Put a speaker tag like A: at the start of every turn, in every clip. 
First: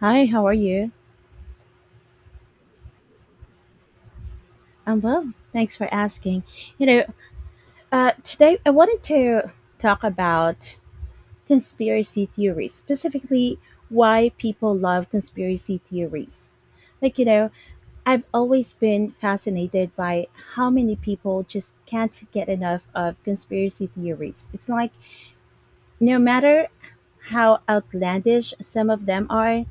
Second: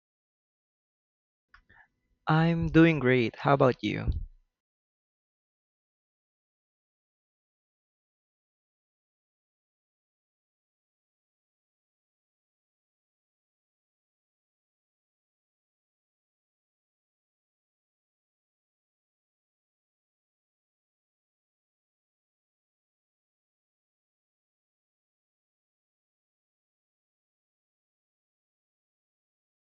A: Hi, how are you?
B: I'm doing great. How about you?
A: I'm well. Thanks for asking. You know, Today I wanted to talk about conspiracy theories, specifically why people love conspiracy theories. Like, I've always been fascinated by how many people just can't get enough of conspiracy theories. It's like no matter how outlandish some of them are,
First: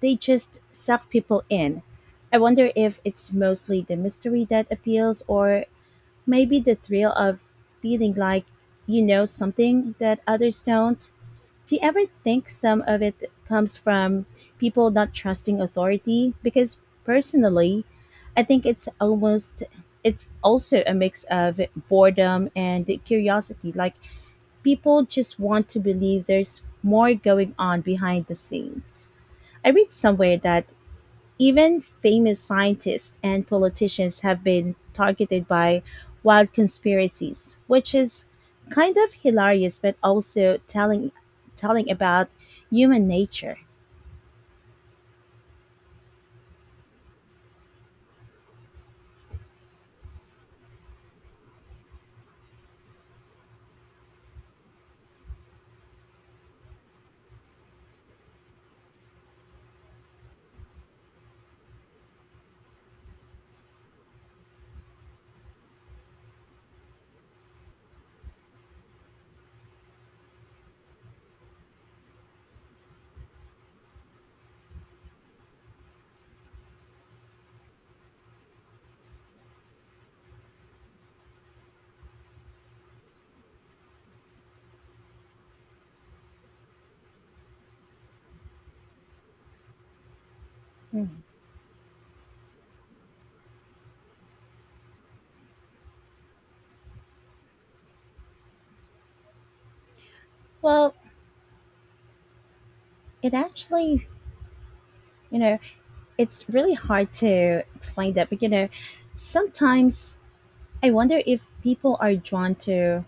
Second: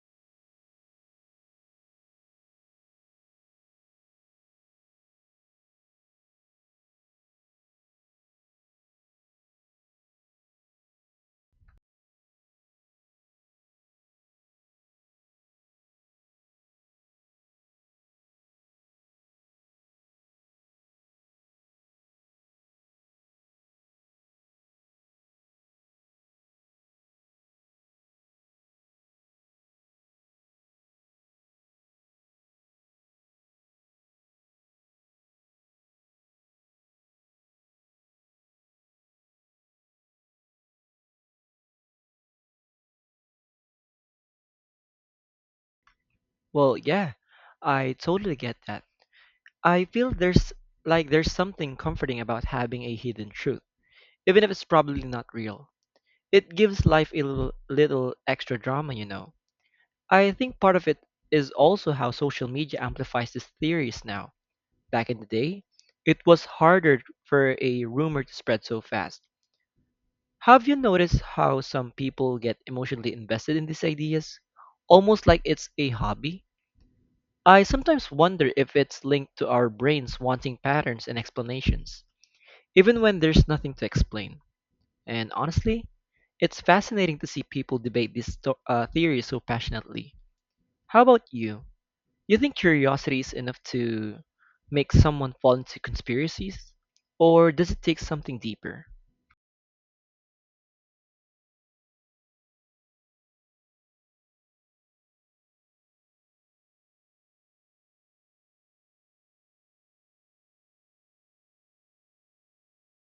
A: they just suck people in. I wonder if it's mostly the mystery that appeals, or maybe the thrill of feeling like you know something that others don't. Do you ever think some of it comes from people not trusting authority? Because personally, I think it's also a mix of boredom and curiosity. Like, people just want to believe there's more going on behind the scenes. I read somewhere that even famous scientists and politicians have been targeted by wild conspiracies, which is kind of hilarious but also telling about human nature.
B: Well, yeah, I totally get that. I feel there's like there's something comforting about having a hidden truth, even if it's probably not real. It gives life a little extra drama, you know. I think part of it is also how social media amplifies these theories now. Back in the day, it was harder for a rumor to spread so fast. Have you noticed how some people get emotionally invested in these ideas? Almost like it's a hobby? I sometimes wonder if it's linked to our brains wanting patterns and explanations, even when there's nothing to explain. And honestly, it's fascinating to see people debate these theories so passionately. How about
A: Mhm.
B: you? You think curiosity is enough to make someone fall into conspiracies? Or does it take something deeper?
A: Well, it actually, you know, it's really hard to explain that, but sometimes I wonder if people are drawn to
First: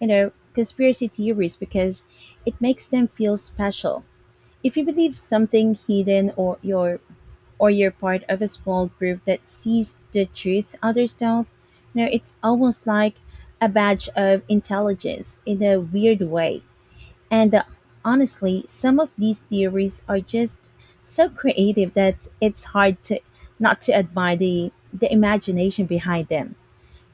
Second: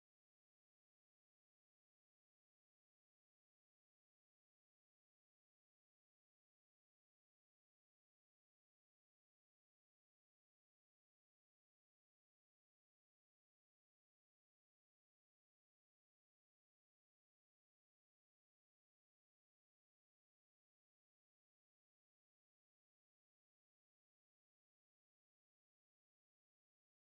A: conspiracy theories because it makes them feel special. If you believe something hidden or you're part of a small group that sees the truth others don't, it's almost like a badge of intelligence in a weird way. And honestly, some of these theories are just so creative that it's hard to not to admire the imagination behind them.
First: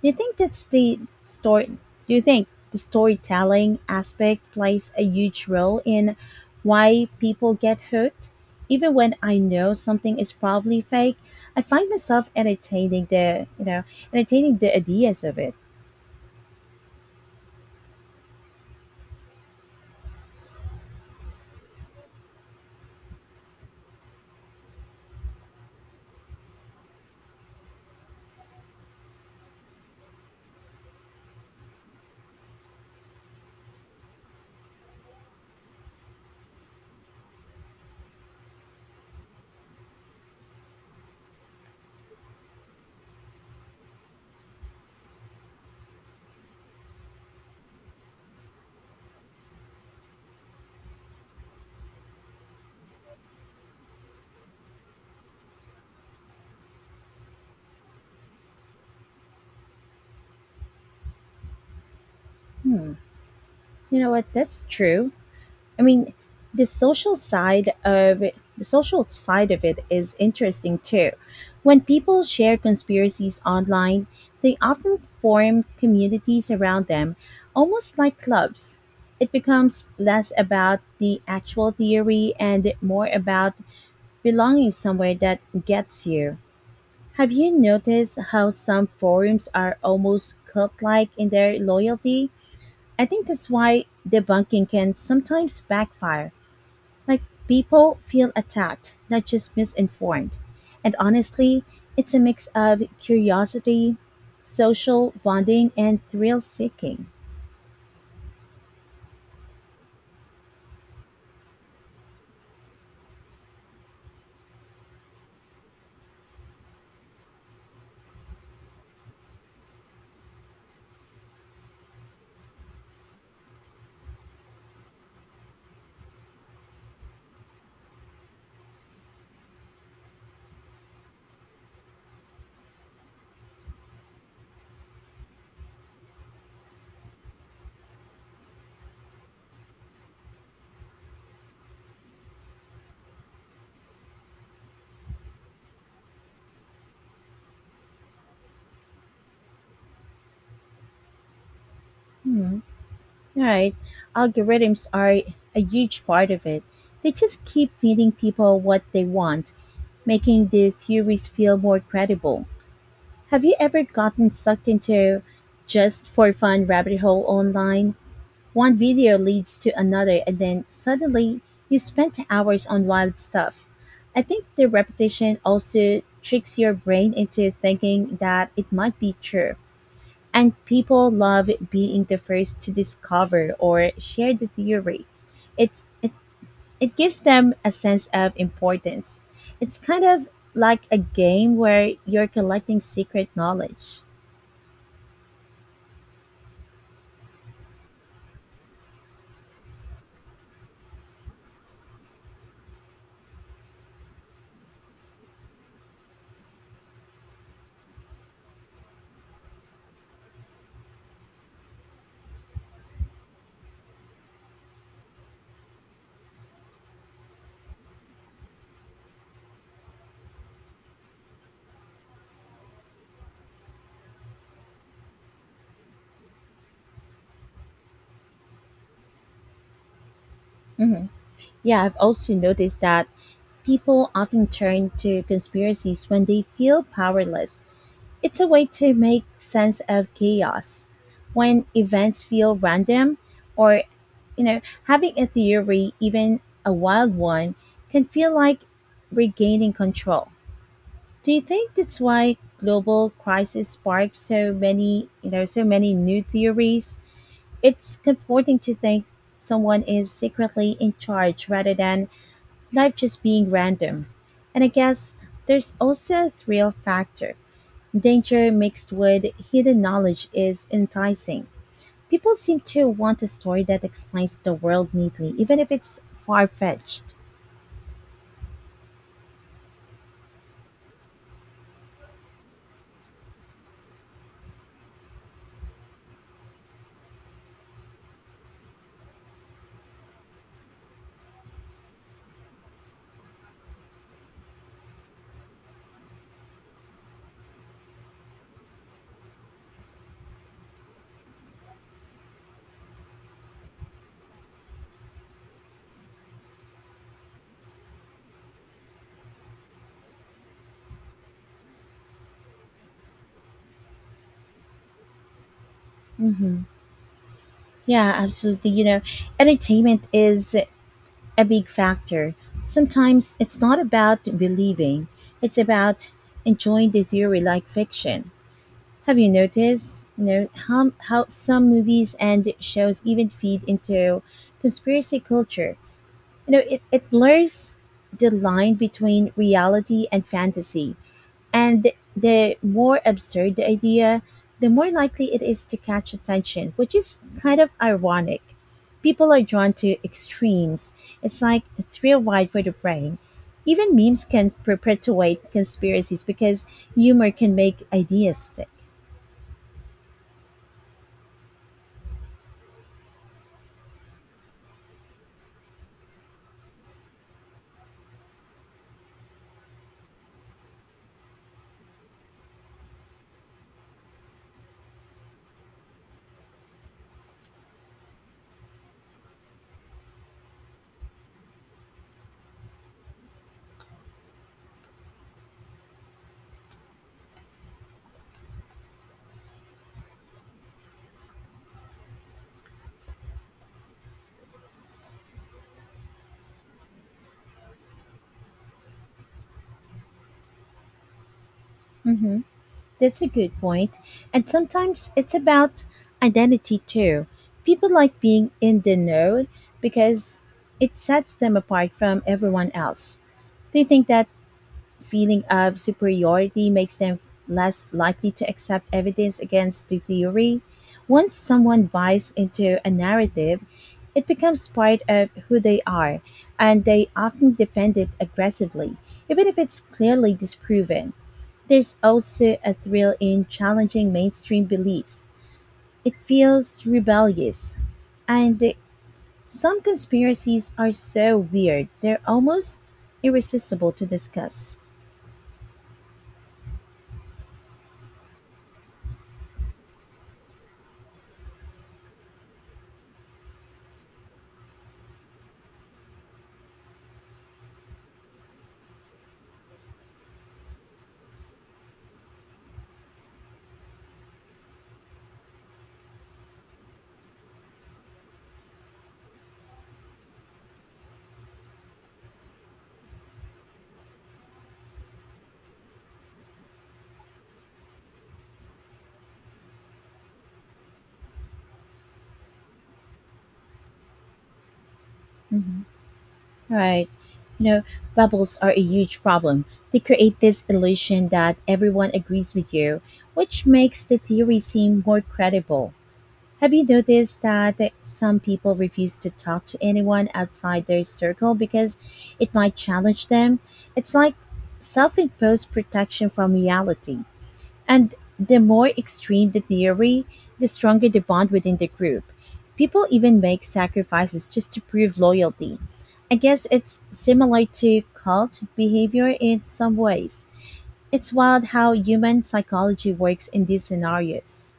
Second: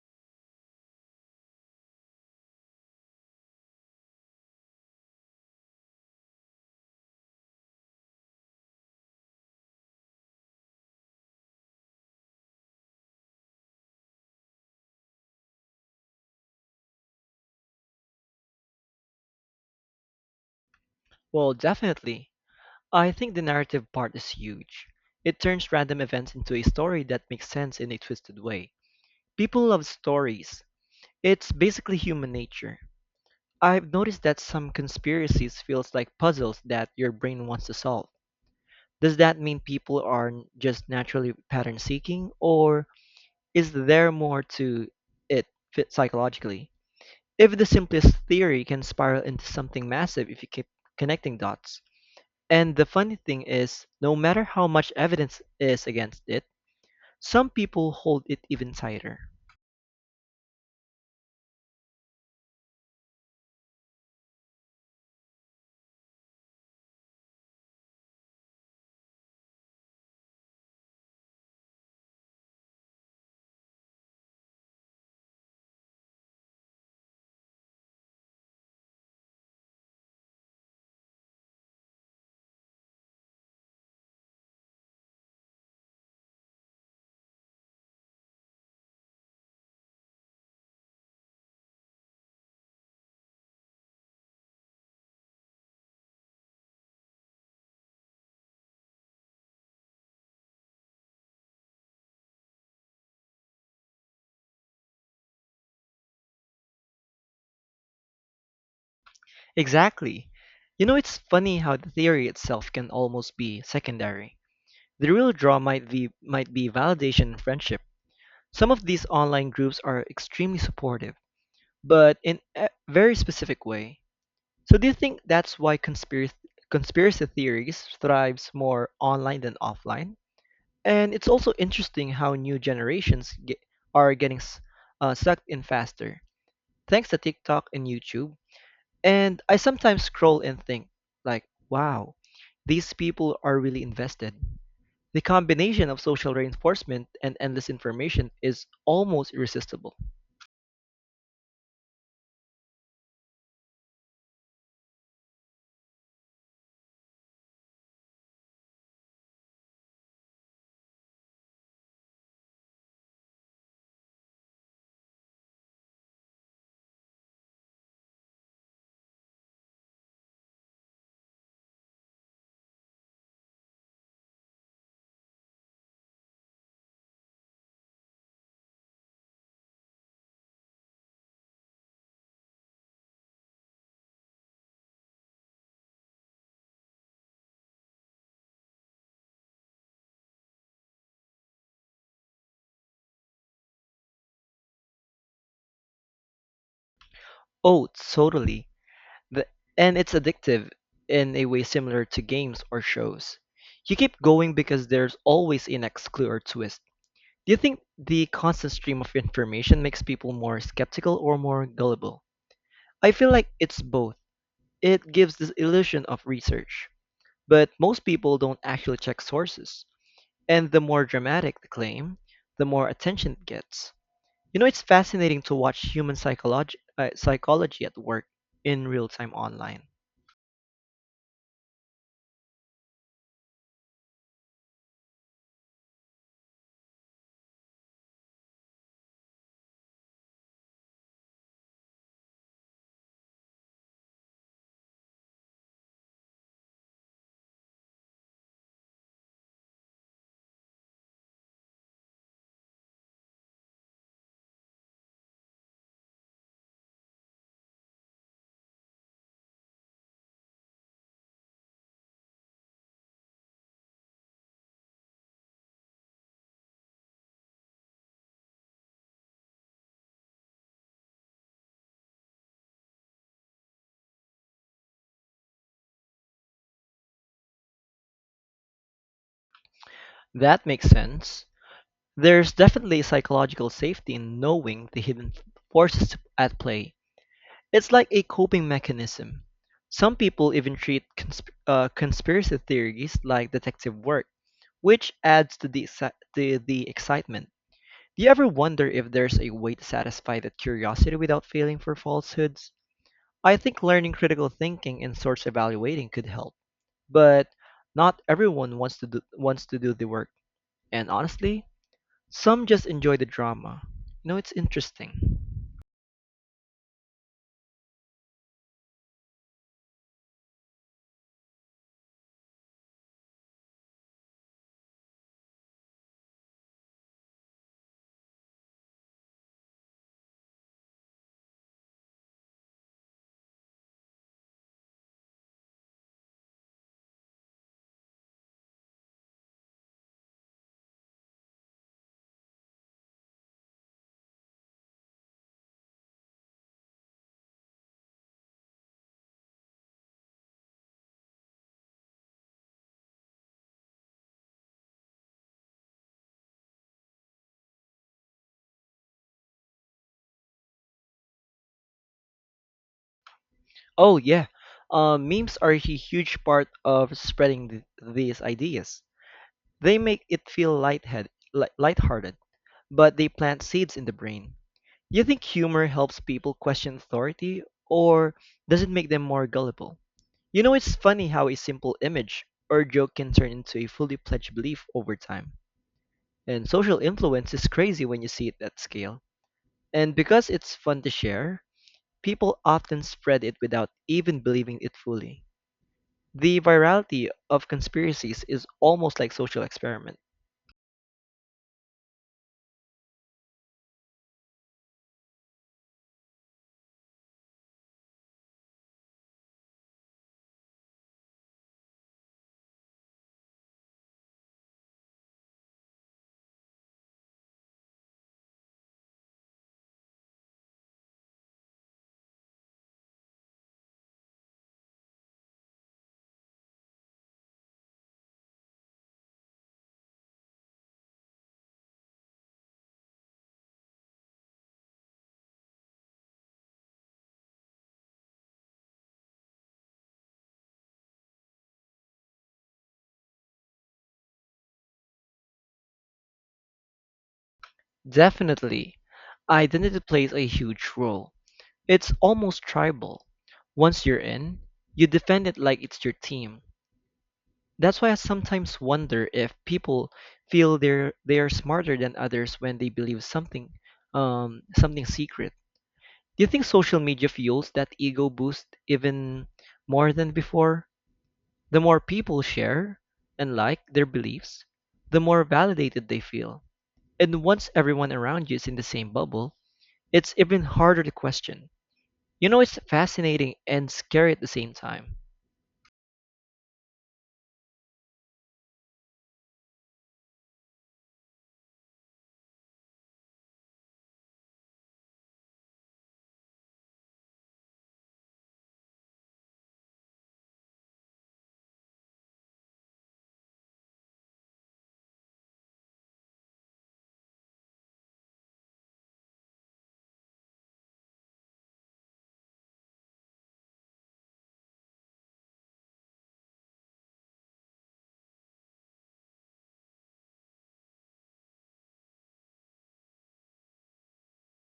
A: Do you think that's the story? Do you think the storytelling aspect plays a huge role in why people get hooked? Even when I know something is probably fake, I find myself entertaining the ideas of it.
B: Well, definitely. I think the narrative part is huge. It turns random events into a story that makes sense in a twisted way. People love stories. It's basically human nature. I've noticed that some conspiracies feels like puzzles that your brain wants to solve. Does that mean people are just naturally pattern seeking, or is there more to it fit psychologically? If the simplest theory can spiral into something massive if you keep connecting dots. And the funny thing is, no matter how much evidence is against it, some people hold it even tighter.
A: Hmm. You know what? That's true. I mean, the social side of the social side of it is interesting too. When people share conspiracies online, they often form communities around them, almost like clubs. It becomes less about the actual theory and more about belonging somewhere that gets you. Have you noticed how some forums are almost cult like in their loyalty? I think that's why debunking can sometimes backfire, like people feel attacked, not just misinformed. And honestly, it's a mix of curiosity, social bonding, and thrill seeking.
B: Exactly. You know, it's funny how the theory itself can almost be secondary. The real draw might be validation and friendship. Some of these online groups are extremely supportive, but in a very specific way. So do you think that's why conspiracy theories thrives more online than offline? And it's also interesting how new generations are getting sucked in faster thanks to TikTok and YouTube. And I sometimes scroll and think like, wow, these people are really invested. The combination of social reinforcement and endless information is almost irresistible.
A: Hmm. All right. Algorithms are a huge part of it. They just keep feeding people what they want, making the theories feel more credible. Have you ever gotten sucked into just for fun rabbit hole online? One video leads to another, and then suddenly you spent hours on wild stuff. I think the repetition also tricks your brain into thinking that it might be true. And people love being the first to discover or share the theory. It's, it, it gives them a sense of importance. It's kind of like a game where you're collecting secret knowledge.
B: Oh, totally. The, and it's addictive in a way similar to games or shows. You keep going because there's always a next clue or twist. Do you think the constant stream of information makes people more skeptical or more gullible? I feel like it's both. It gives this illusion of research, but most people don't actually check sources. And the more dramatic the claim, the more attention it gets. You know, it's fascinating to watch human psychology at work in real time online.
A: Mhm. Yeah, I've also noticed that people often turn to conspiracies when they feel powerless. It's a way to make sense of chaos. When events feel random or, having a theory, even a wild one, can feel like regaining control. Do you think that's why global crisis sparked so many new theories? It's comforting to think someone is secretly in charge rather than life just being random. And I guess there's also a thrill factor. Danger mixed with hidden knowledge is enticing. People seem to want a story that explains the world neatly, even if it's far fetched.
B: That makes sense. There's definitely psychological safety in knowing the hidden forces at play. It's like a coping mechanism. Some people even treat conspiracy theories like detective work, which adds to the excitement. Do you ever wonder if there's a way to satisfy that curiosity without feeling for falsehoods? I think learning critical thinking and source evaluating could help, but not everyone wants to do the work. And honestly, some just enjoy the drama. You know, it's interesting.
A: Mm-hmm. Yeah, absolutely. You know, entertainment is a big factor. Sometimes it's not about believing, it's about enjoying the theory like fiction. Have you noticed how some movies and shows even feed into conspiracy culture? It blurs the line between reality and fantasy. And the more absurd the idea, the more likely it is to catch attention, which is kind of ironic. People are drawn to extremes. It's like a thrill ride for the brain. Even memes can perpetuate conspiracies because humor can make ideas stick.
B: Oh yeah, memes are a huge part of spreading these ideas. They make it feel lighthearted, but they plant seeds in the brain. You think humor helps people question authority, or does it make them more gullible? You know, it's funny how a simple image or joke can turn into a fully fledged belief over time. And social influence is crazy when you see it at scale. And because it's fun to share, people often spread it without even believing it fully. The virality of conspiracies is almost like social experiment.
A: Hmm. That's a good point. And sometimes it's about identity too. People like being in the know because it sets them apart from everyone else. They think that feeling of superiority makes them less likely to accept evidence against the theory. Once someone buys into a narrative, it becomes part of who they are, and they often defend it aggressively, even if it's clearly disproven. There's also a thrill in challenging mainstream beliefs. It feels rebellious. And the- some conspiracies are so weird, they're almost irresistible to discuss.
B: Definitely, identity plays a huge role. It's almost tribal. Once you're in, you defend it like it's your team. That's why I sometimes wonder if people feel they are smarter than others when they believe something something secret. Do you think social media fuels that ego boost even more than before? The more people share and like their beliefs, the more validated they feel. And once everyone around you is in the same bubble, it's even harder to question. You know, it's fascinating and scary at the same time.
A: Hmm. Right. You know, bubbles are a huge problem. They create this illusion that everyone agrees with you, which makes the theory seem more credible. Have you noticed that some people refuse to talk to anyone outside their circle because it might challenge them? It's like self imposed protection from reality. And the more extreme the theory, the stronger the bond within the group. People even make sacrifices just to prove loyalty. I guess it's similar to cult behavior in some ways. It's wild how human psychology works in these scenarios.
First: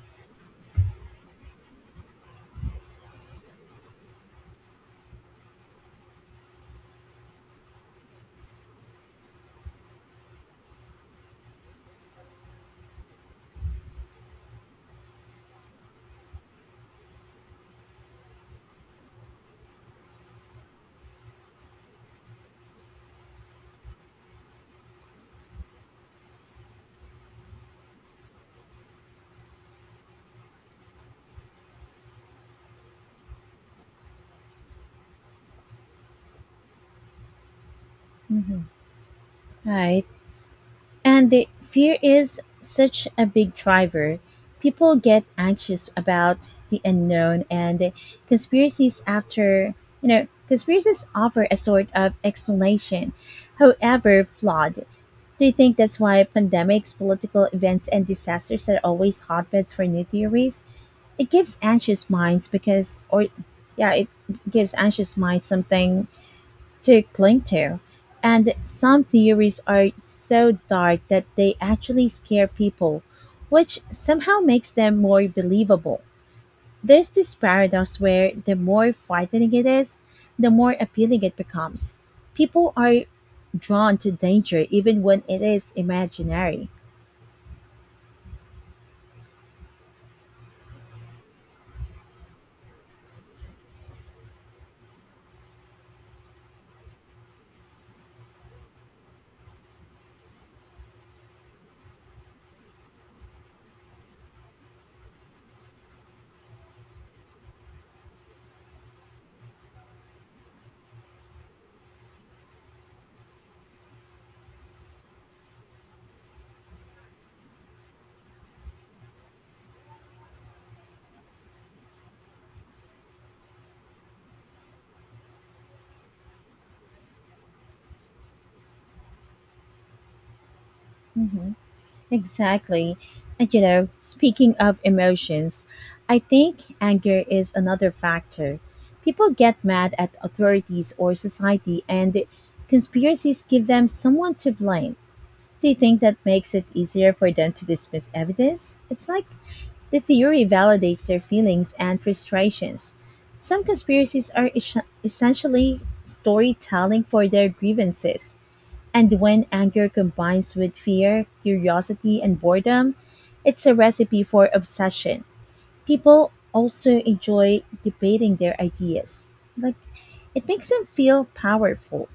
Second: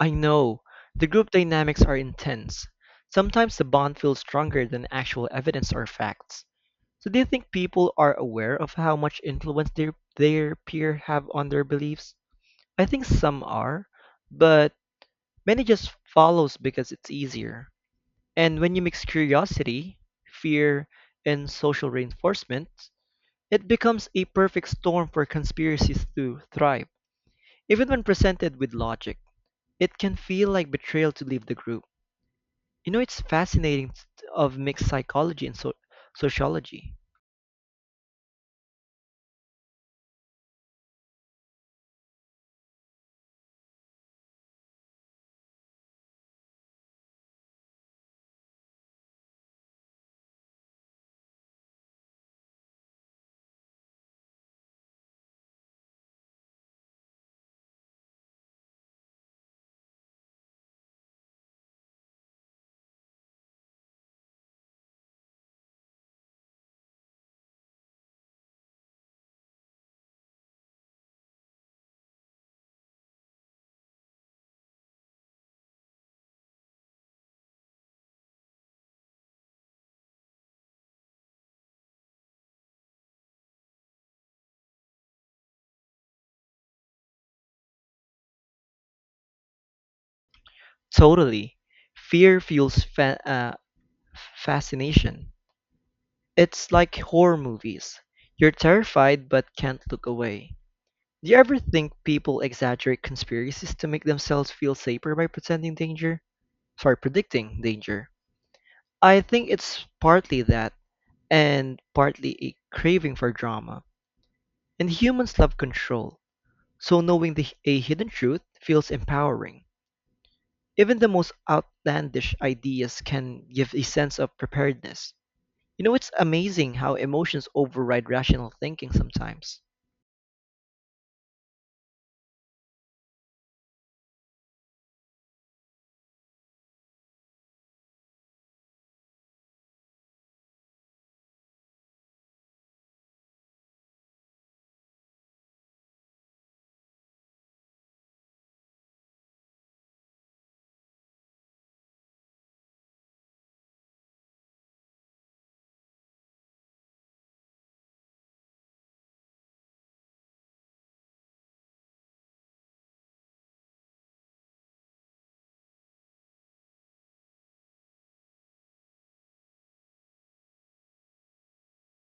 B: I know. The group dynamics are intense. Sometimes the bond feels stronger than actual evidence or facts. So do you think people are aware of how much influence their peer have on their beliefs? I think some are, but many just follows because it's easier. And when you mix curiosity, fear, and social reinforcement, it becomes a perfect storm for conspiracies to thrive. Even when presented with logic, it can feel like betrayal to leave the group. You know, it's fascinating of mixed psychology and sociology.
A: Mhm. Right. And the fear is such a big driver. People get anxious about the unknown, and conspiracies after, you know, conspiracies offer a sort of explanation, however flawed. Do you think that's why pandemics, political events, and disasters are always hotbeds for new theories? It gives anxious minds because, or yeah, it gives anxious minds something to cling to. And some theories are so dark that they actually scare people, which somehow makes them more believable. There's this paradox where the more frightening it is, the more appealing it becomes. People are drawn to danger even when it is imaginary.
B: Totally. Fear fuels fascination. It's like horror movies. You're terrified but can't look away. Do you ever think people exaggerate conspiracies to make themselves feel safer by pretending danger? Sorry, predicting danger. I think it's partly that and partly a craving for drama. And humans love control. So knowing a hidden truth feels empowering. Even the most outlandish ideas can give a sense of preparedness. You know, it's amazing how emotions override rational thinking sometimes.
A: Mhm. Exactly. And you know, speaking of emotions, I think anger is another factor. People get mad at authorities or society, and conspiracies give them someone to blame. Do you think that makes it easier for them to dismiss evidence? It's like the theory validates their feelings and frustrations. Some conspiracies are essentially storytelling for their grievances. And when anger combines with fear, curiosity, and boredom, it's a recipe for obsession. People also enjoy debating their ideas. Like, it makes them feel powerful.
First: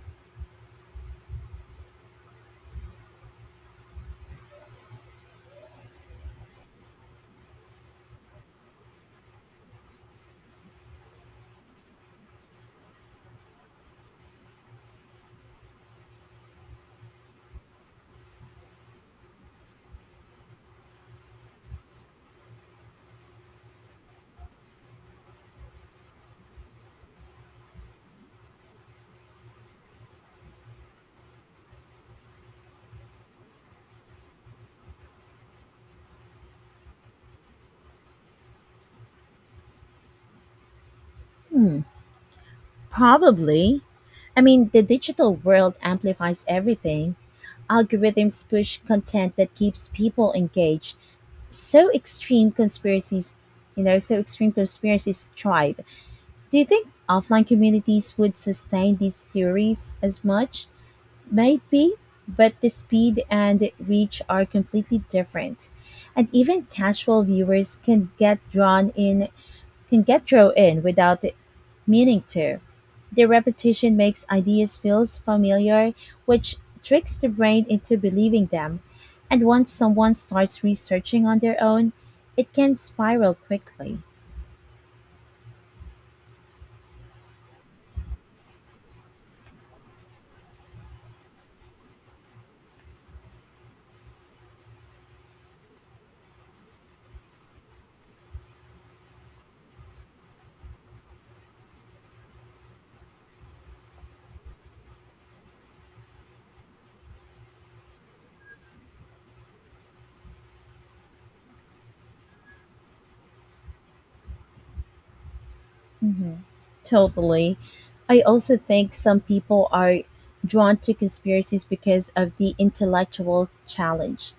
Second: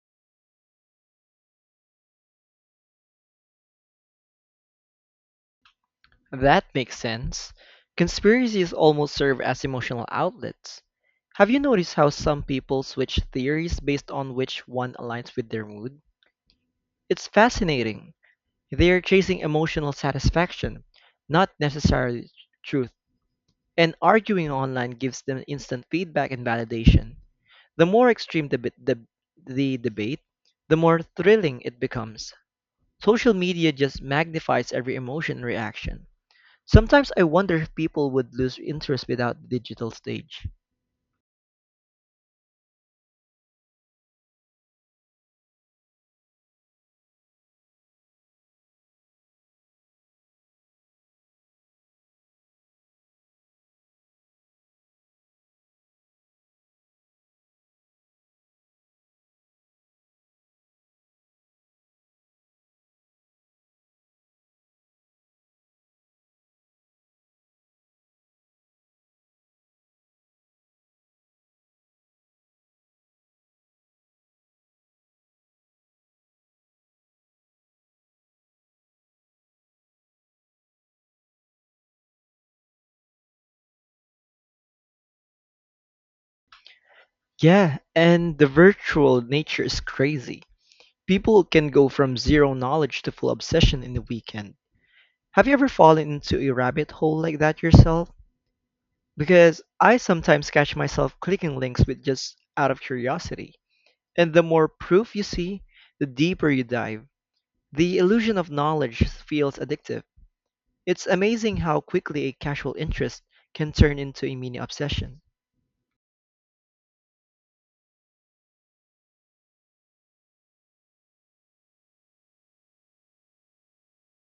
B: That makes sense. Conspiracies almost serve as emotional outlets. Have you noticed how some people switch theories based on which one aligns with their mood? It's fascinating. They are chasing emotional satisfaction, not necessarily truth, and arguing online gives them instant feedback and validation. The more extreme the debate, the more thrilling it becomes. Social media just magnifies every emotion and reaction. Sometimes I wonder if people would lose interest without the digital stage.
A: Hmm, probably. I mean, the digital world amplifies everything. Algorithms push content that keeps people engaged. So extreme conspiracies thrive. Do you think offline communities would sustain these theories as much? Maybe, but the speed and reach are completely different. And even casual viewers can get drawn in without meaning to. The repetition makes ideas feel familiar, which tricks the brain into believing them. And once someone starts researching on their own, it can spiral quickly.
B: Yeah, and the virtual nature is crazy. People can go from zero knowledge to full obsession in a weekend. Have you ever fallen into a rabbit hole like that yourself? Because I sometimes catch myself clicking links with just out of curiosity. And the more proof you see, the deeper you dive. The illusion of knowledge feels addictive. It's amazing how quickly a casual interest can turn into a mini obsession.
A: Mhm. Totally. I also think some people are drawn to conspiracies because of the intellectual challenge.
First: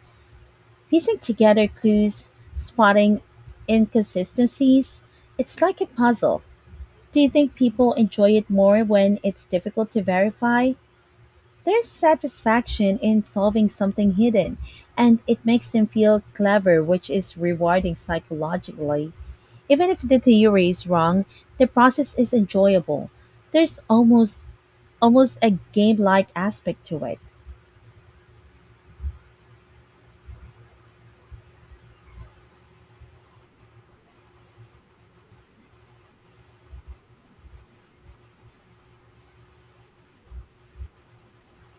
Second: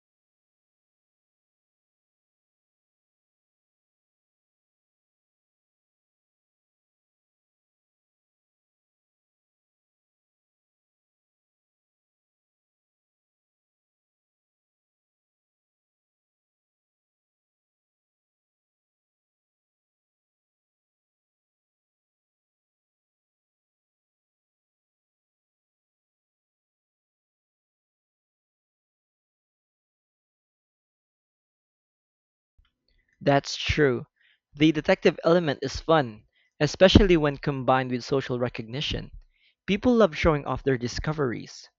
A: Piecing together clues, spotting inconsistencies, it's like a puzzle. Do you think people enjoy it more when it's difficult to verify? There's satisfaction in solving something hidden, and it makes them feel clever, which is rewarding psychologically. Even if the theory is wrong, the process is enjoyable. There's almost a game-like aspect to it.
B: That's true. The detective element is fun, especially when combined with social recognition. People love showing off their discoveries.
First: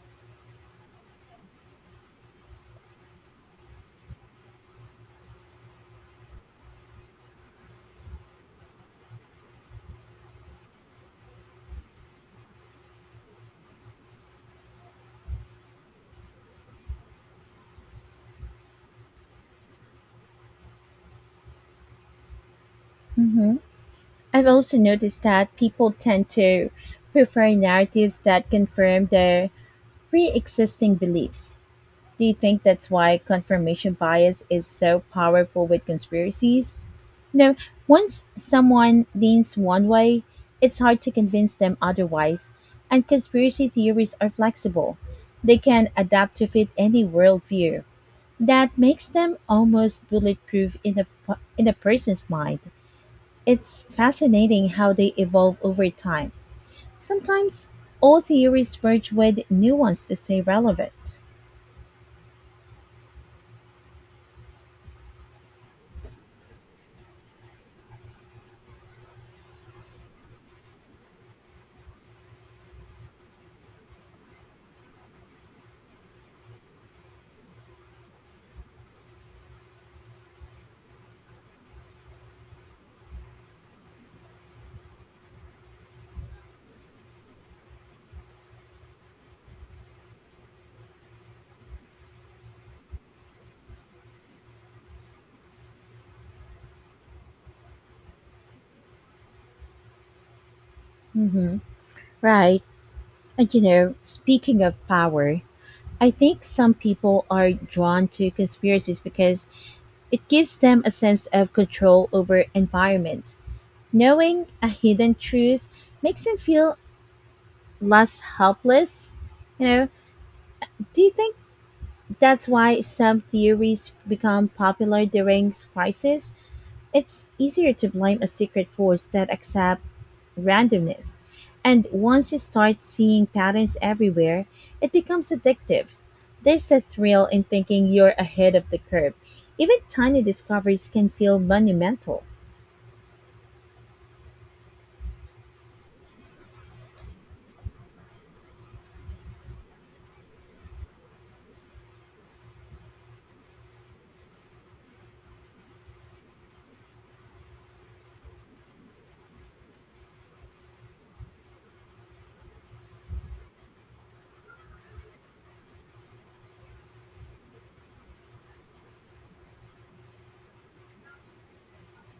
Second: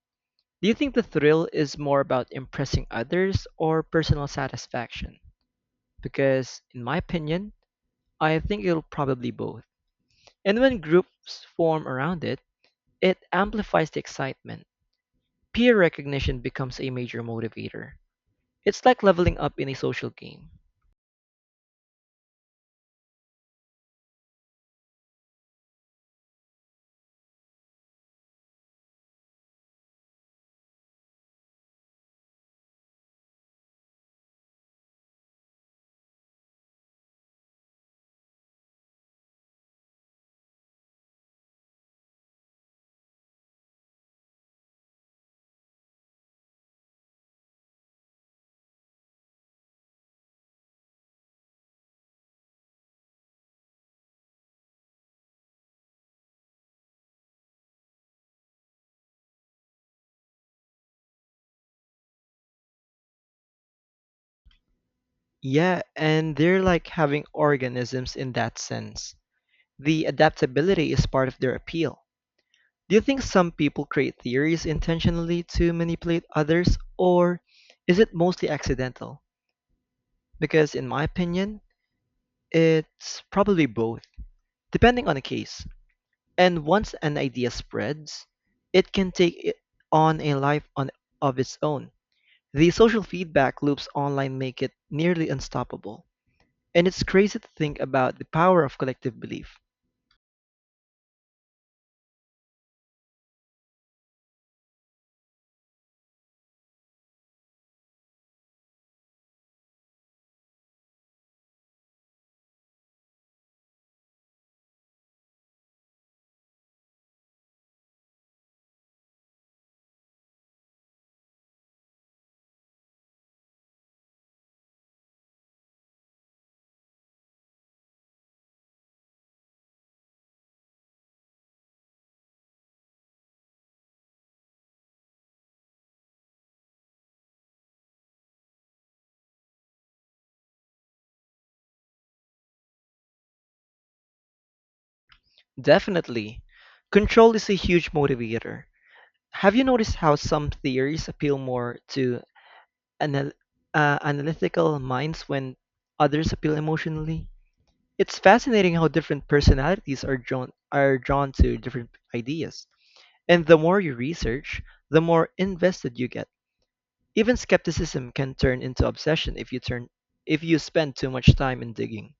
B: Do you think the thrill is more about impressing others or personal satisfaction? Because, in my opinion, I think it'll probably both. And when groups form around it, it amplifies the excitement. Peer recognition becomes a major motivator. It's like leveling up in a social game.
A: Hmm. I've also noticed that people tend to prefer narratives that confirm their pre-existing beliefs. Do you think that's why confirmation bias is so powerful with conspiracies? No, once someone leans one way, it's hard to convince them otherwise, and conspiracy theories are flexible. They can adapt to fit any worldview. That makes them almost bulletproof in a, in a person's mind. It's fascinating how they evolve over time. Sometimes old theories merge with new ones to stay relevant.
B: Yeah, and they're like having organisms in that sense. The adaptability is part of their appeal. Do you think some people create theories intentionally to manipulate others, or is it mostly accidental? Because, in my opinion, it's probably both, depending on the case. And once an idea spreads, it can take it on a life on, of its own. The social feedback loops online make it nearly unstoppable. And it's crazy to think about the power of collective belief.
A: Hmm. Right. And you know, speaking of power, I think some people are drawn to conspiracies because it gives them a sense of control over environment. Knowing a hidden truth makes them feel less helpless. You know, do you think that's why some theories become popular during crisis? It's easier to blame a secret force that accept randomness. And once you start seeing patterns everywhere, it becomes addictive. There's a thrill in thinking you're ahead of the curve. Even tiny discoveries can feel monumental.
B: Definitely, control is a huge motivator. Have you noticed how some theories appeal more to anal- analytical minds when others appeal emotionally? It's fascinating how different personalities are drawn to different ideas. And the more you research, the more invested you get. Even skepticism can turn into obsession if you spend too much time in digging.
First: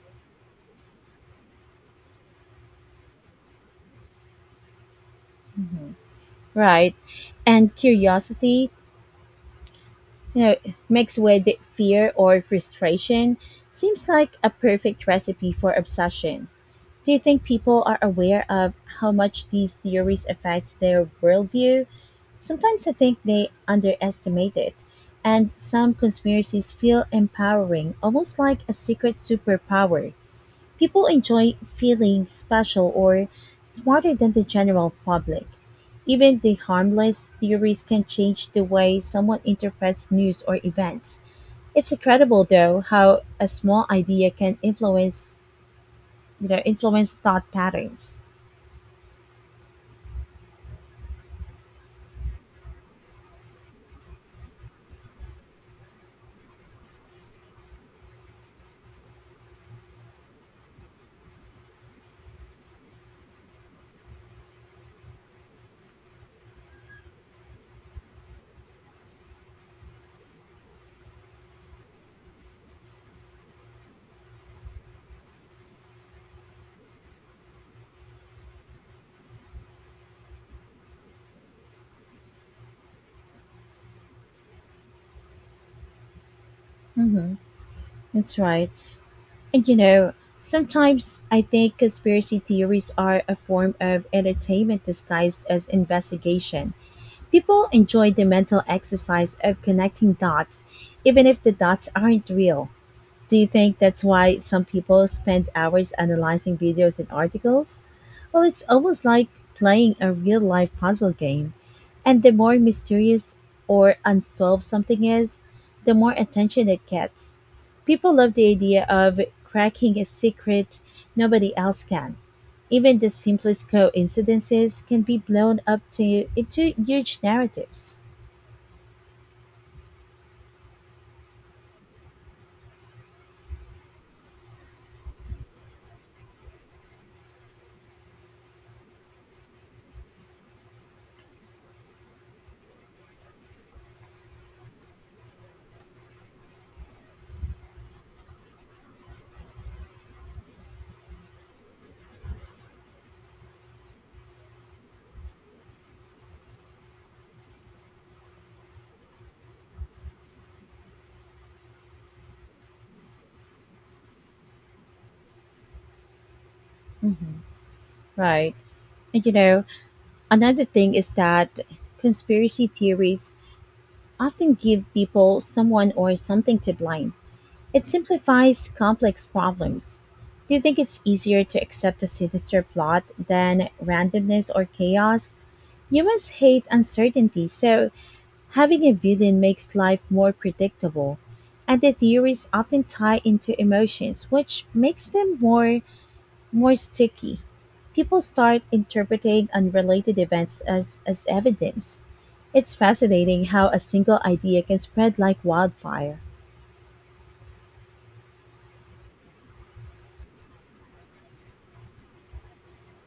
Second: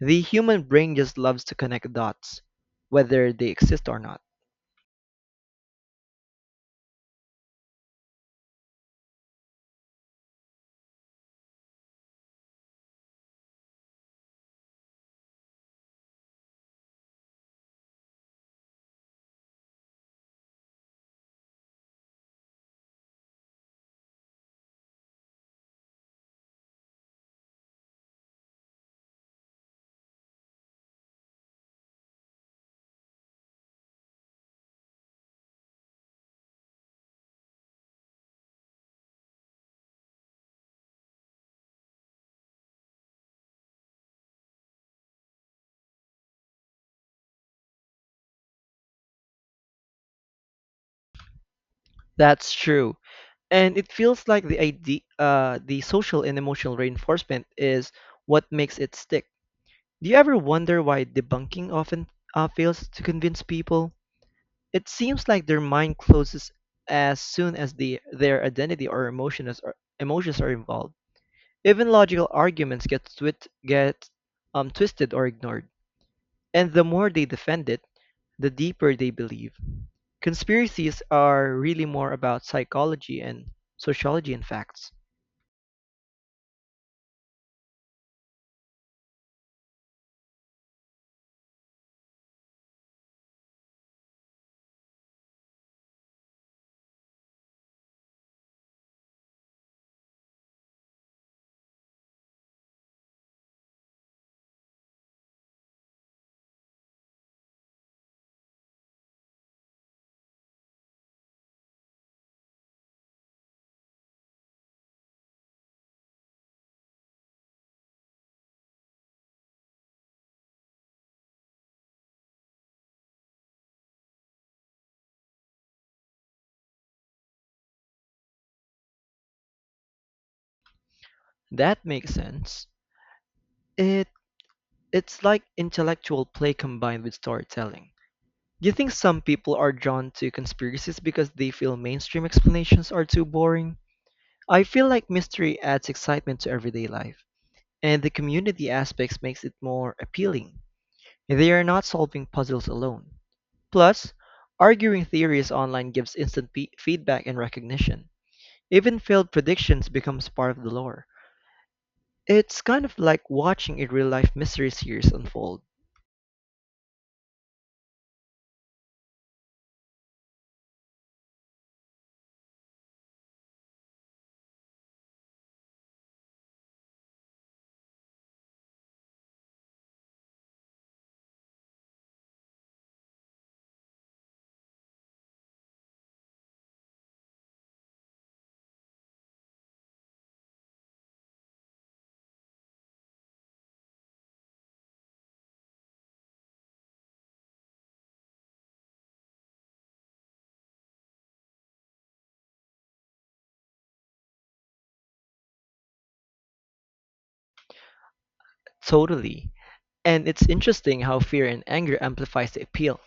B: The human brain just loves to connect dots, whether they exist or not.
A: Hmm. Right. And curiosity, you know, mixed with fear or frustration, seems like a perfect recipe for obsession. Do you think people are aware of how much these theories affect their worldview? Sometimes I think they underestimate it, and some conspiracies feel empowering, almost like a secret superpower. People enjoy feeling special or smarter than the general public. Even the harmless theories can change the way someone interprets news or events. It's incredible though how a small idea can influence you know influence thought patterns.
B: That's true. And it feels like the social and emotional reinforcement is what makes it stick. Do you ever wonder why debunking often fails to convince people? It seems like their mind closes as soon as their identity or emotions are involved. Even logical arguments get twisted or ignored. And the more they defend it, the deeper they believe. Conspiracies are really more about psychology and sociology and facts.
A: Mm-hmm. That's right. And sometimes I think conspiracy theories are a form of entertainment disguised as investigation. People enjoy the mental exercise of connecting dots, even if the dots aren't real. Do you think that's why some people spend hours analyzing videos and articles? Well, it's almost like playing a real life puzzle game. And the more mysterious or unsolved something is, the more attention it gets. People love the idea of cracking a secret nobody else can. Even the simplest coincidences can be blown up to into huge narratives.
B: That makes sense. It, it's like intellectual play combined with storytelling. Do you think some people are drawn to conspiracies because they feel mainstream explanations are too boring? I feel like mystery adds excitement to everyday life, and the community aspects makes it more appealing. They are not solving puzzles alone. Plus, arguing theories online gives instant feedback and recognition. Even failed predictions becomes part of the lore. It's kind of like watching a real-life mystery series unfold.
A: Hmm. Right. And you know, another thing is that conspiracy theories often give people someone or something to blame. It simplifies complex problems. Do you think it's easier to accept a sinister plot than randomness or chaos? Humans hate uncertainty, so having a villain makes life more predictable. And the theories often tie into emotions, which makes them more sticky. People start interpreting unrelated events as evidence. It's fascinating how a single idea can spread like wildfire.
B: Totally. And it's interesting how fear and anger amplifies the appeal.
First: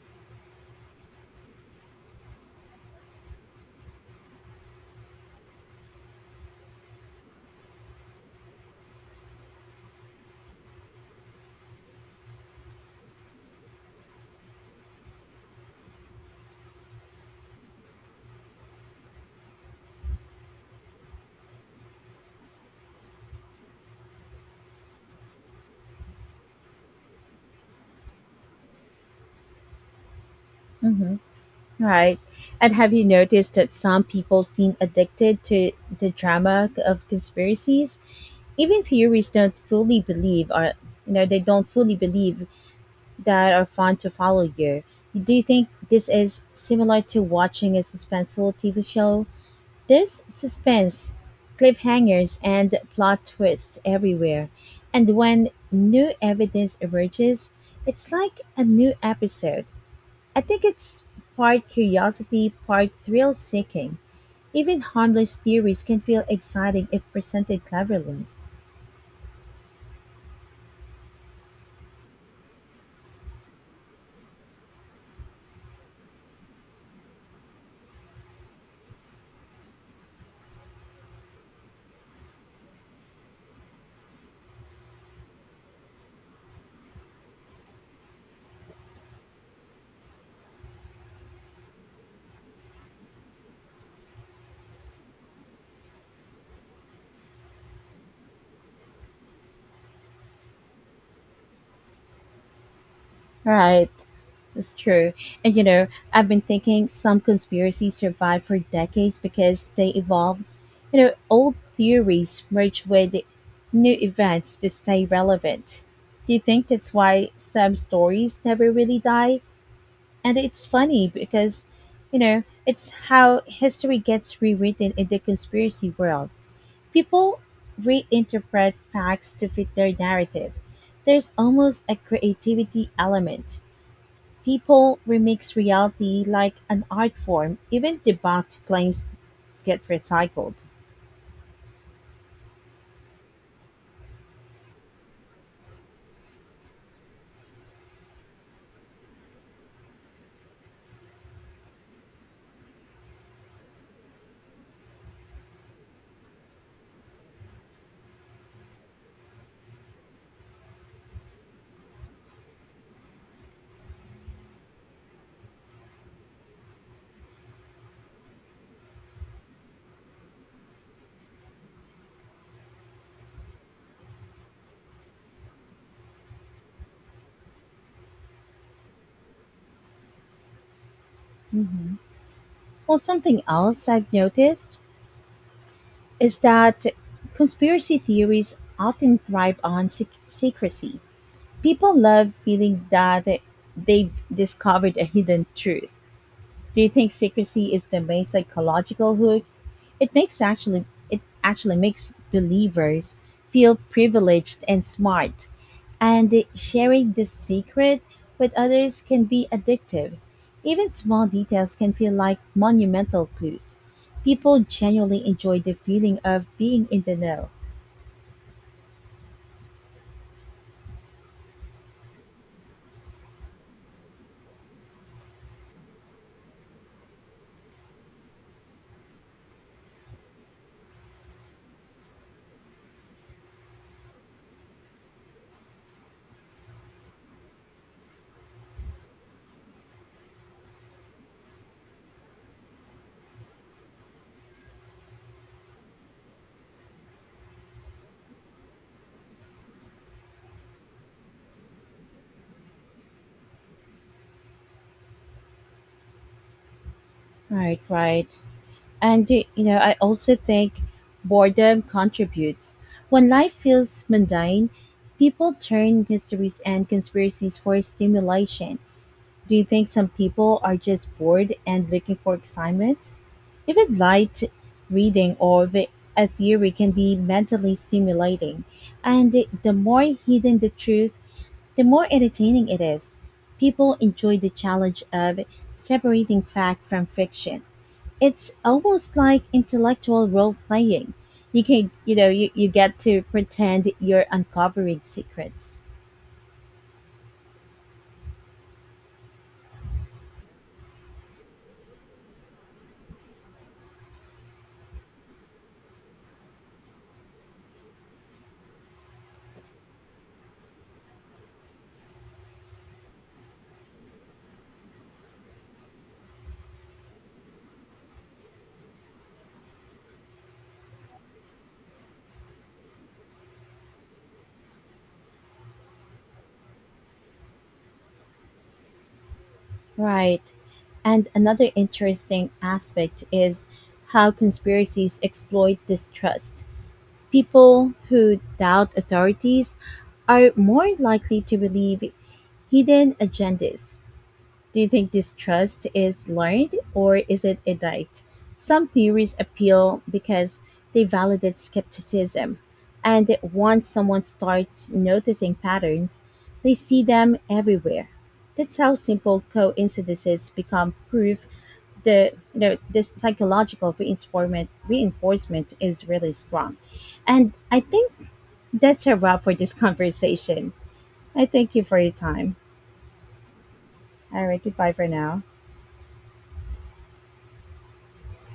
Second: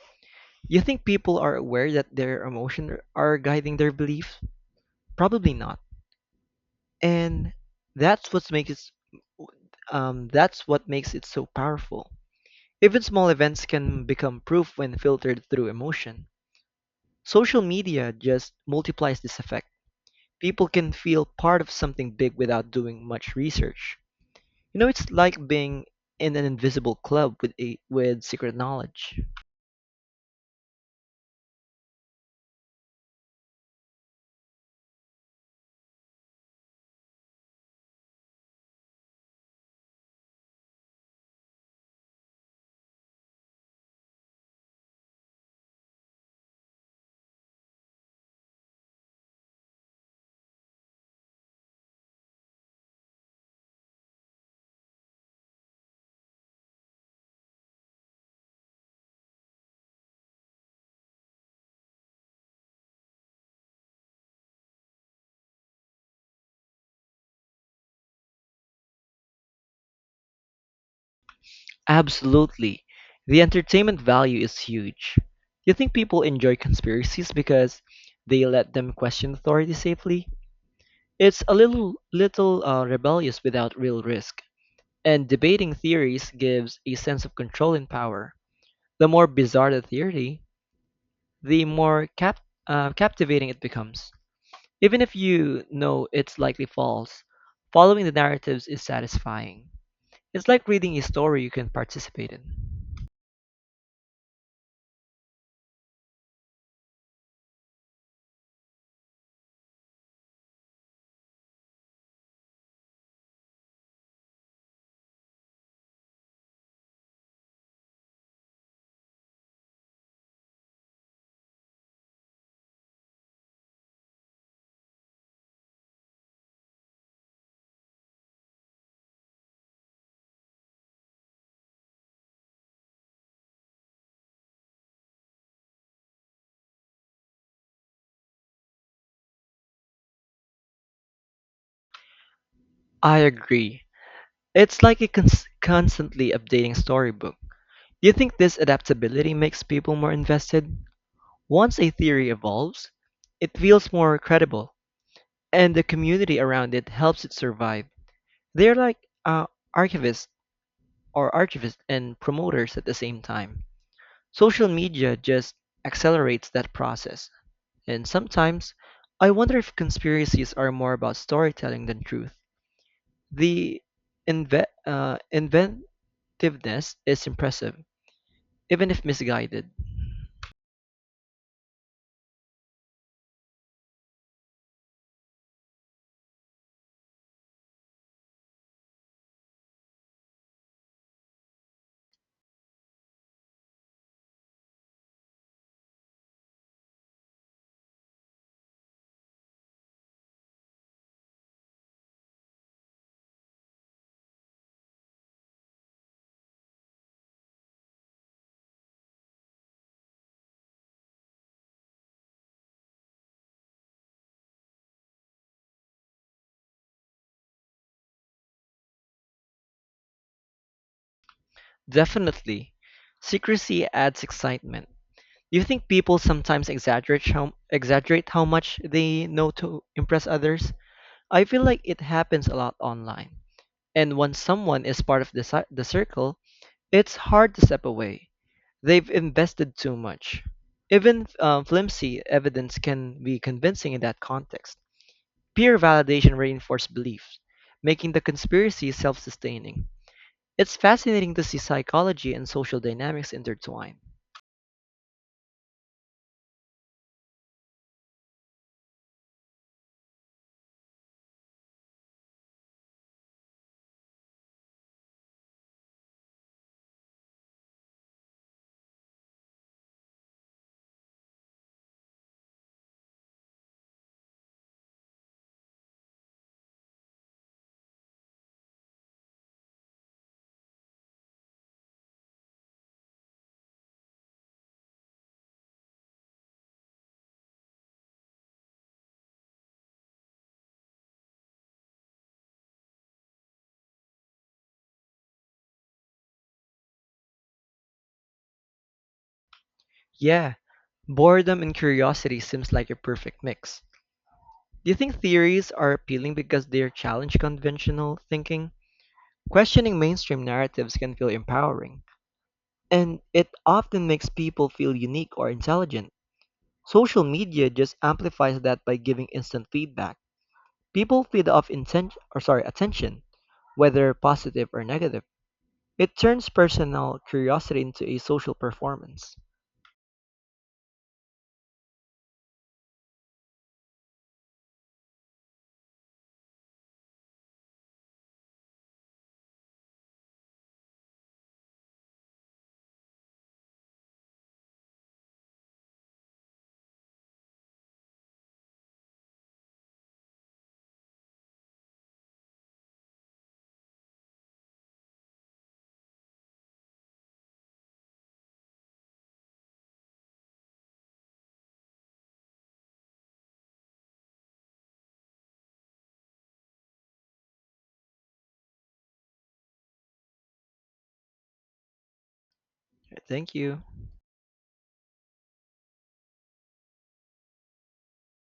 B: You think people are aware that their emotions are guiding their beliefs? Probably not. And that's what makes it that's what makes it so powerful. Even small events can become proof when filtered through emotion. Social media just multiplies this effect. People can feel part of something big without doing much research. You know, it's like being in an invisible club with secret knowledge.
A: Hmm. Right. And have you noticed that some people seem addicted to the drama of conspiracies? Even theories don't fully believe are, you know, they don't fully believe that are fun to follow you. Do you think this is similar to watching a suspenseful TV show? There's suspense, cliffhangers, and plot twists everywhere. And when new evidence emerges, it's like a new episode. I think it's part curiosity, part thrill seeking. Even harmless theories can feel exciting if presented cleverly.
B: Absolutely. The entertainment value is huge. You think people enjoy conspiracies because they let them question authority safely? It's a little rebellious without real risk. And debating theories gives a sense of control and power. The more bizarre the theory, the more captivating it becomes. Even if you know it's likely false, following the narratives is satisfying. It's like reading a story you can participate in.
A: Right. It's true. And you know, I've been thinking some conspiracies survive for decades because they evolve. You know, old theories merge with new events to stay relevant. Do you think that's why some stories never really die? And it's funny because, you know, it's how history gets rewritten in the conspiracy world. People reinterpret facts to fit their narrative. There's almost a creativity element. People remix reality like an art form, even debunked claims get recycled.
B: I agree. It's like a constantly updating storybook. Do you think this adaptability makes people more invested? Once a theory evolves, it feels more credible, and the community around it helps it survive. They're like uh, archivists archivists and promoters at the same time. Social media just accelerates that process. And sometimes, I wonder if conspiracies are more about storytelling than truth. The inve- uh, inventiveness is impressive even if misguided.
A: Hmm. Well, something else I've noticed is that conspiracy theories often thrive on secrecy. People love feeling that they've discovered a hidden truth. Do you think secrecy is the main psychological hook? It makes actually it actually makes believers feel privileged and smart, and sharing this secret with others can be addictive. Even small details can feel like monumental clues. People genuinely enjoy the feeling of being in the know.
B: Definitely. Secrecy adds excitement. Do you think people sometimes exaggerate how much they know to impress others? I feel like it happens a lot online. And when someone is part of the circle, it's hard to step away. They've invested too much. Even flimsy evidence can be convincing in that context. Peer validation reinforced beliefs, making the conspiracy self sustaining. It's fascinating to see psychology and social dynamics intertwine.
A: Right, right. And I also think boredom contributes. When life feels mundane, people turn mysteries and conspiracies for stimulation. Do you think some people are just bored and looking for excitement? Even light reading or a theory can be mentally stimulating, and the more hidden the truth, the more entertaining it is. People enjoy the challenge of separating fact from fiction. It's almost like intellectual role playing. You can, you know, you get to pretend you're uncovering secrets.
B: Yeah, boredom and curiosity seems like a perfect mix. Do you think theories are appealing because they challenge conventional thinking? Questioning mainstream narratives can feel empowering, and it often makes people feel unique or intelligent. Social media just amplifies that by giving instant feedback. People feed off attention, whether positive or negative. It turns personal curiosity into a social performance.
A: Right. And another interesting aspect is how conspiracies exploit distrust. People who doubt authorities are more likely to believe hidden agendas. Do you think distrust is learned or is it innate? Some theories appeal because they validate skepticism, and once someone starts noticing patterns, they see them everywhere. That's how simple coincidences become proof. The you know the psychological reinforcement is really strong. And I think that's a wrap for this conversation. I thank you for your time.
B: Thank you.
A: All right, goodbye for now.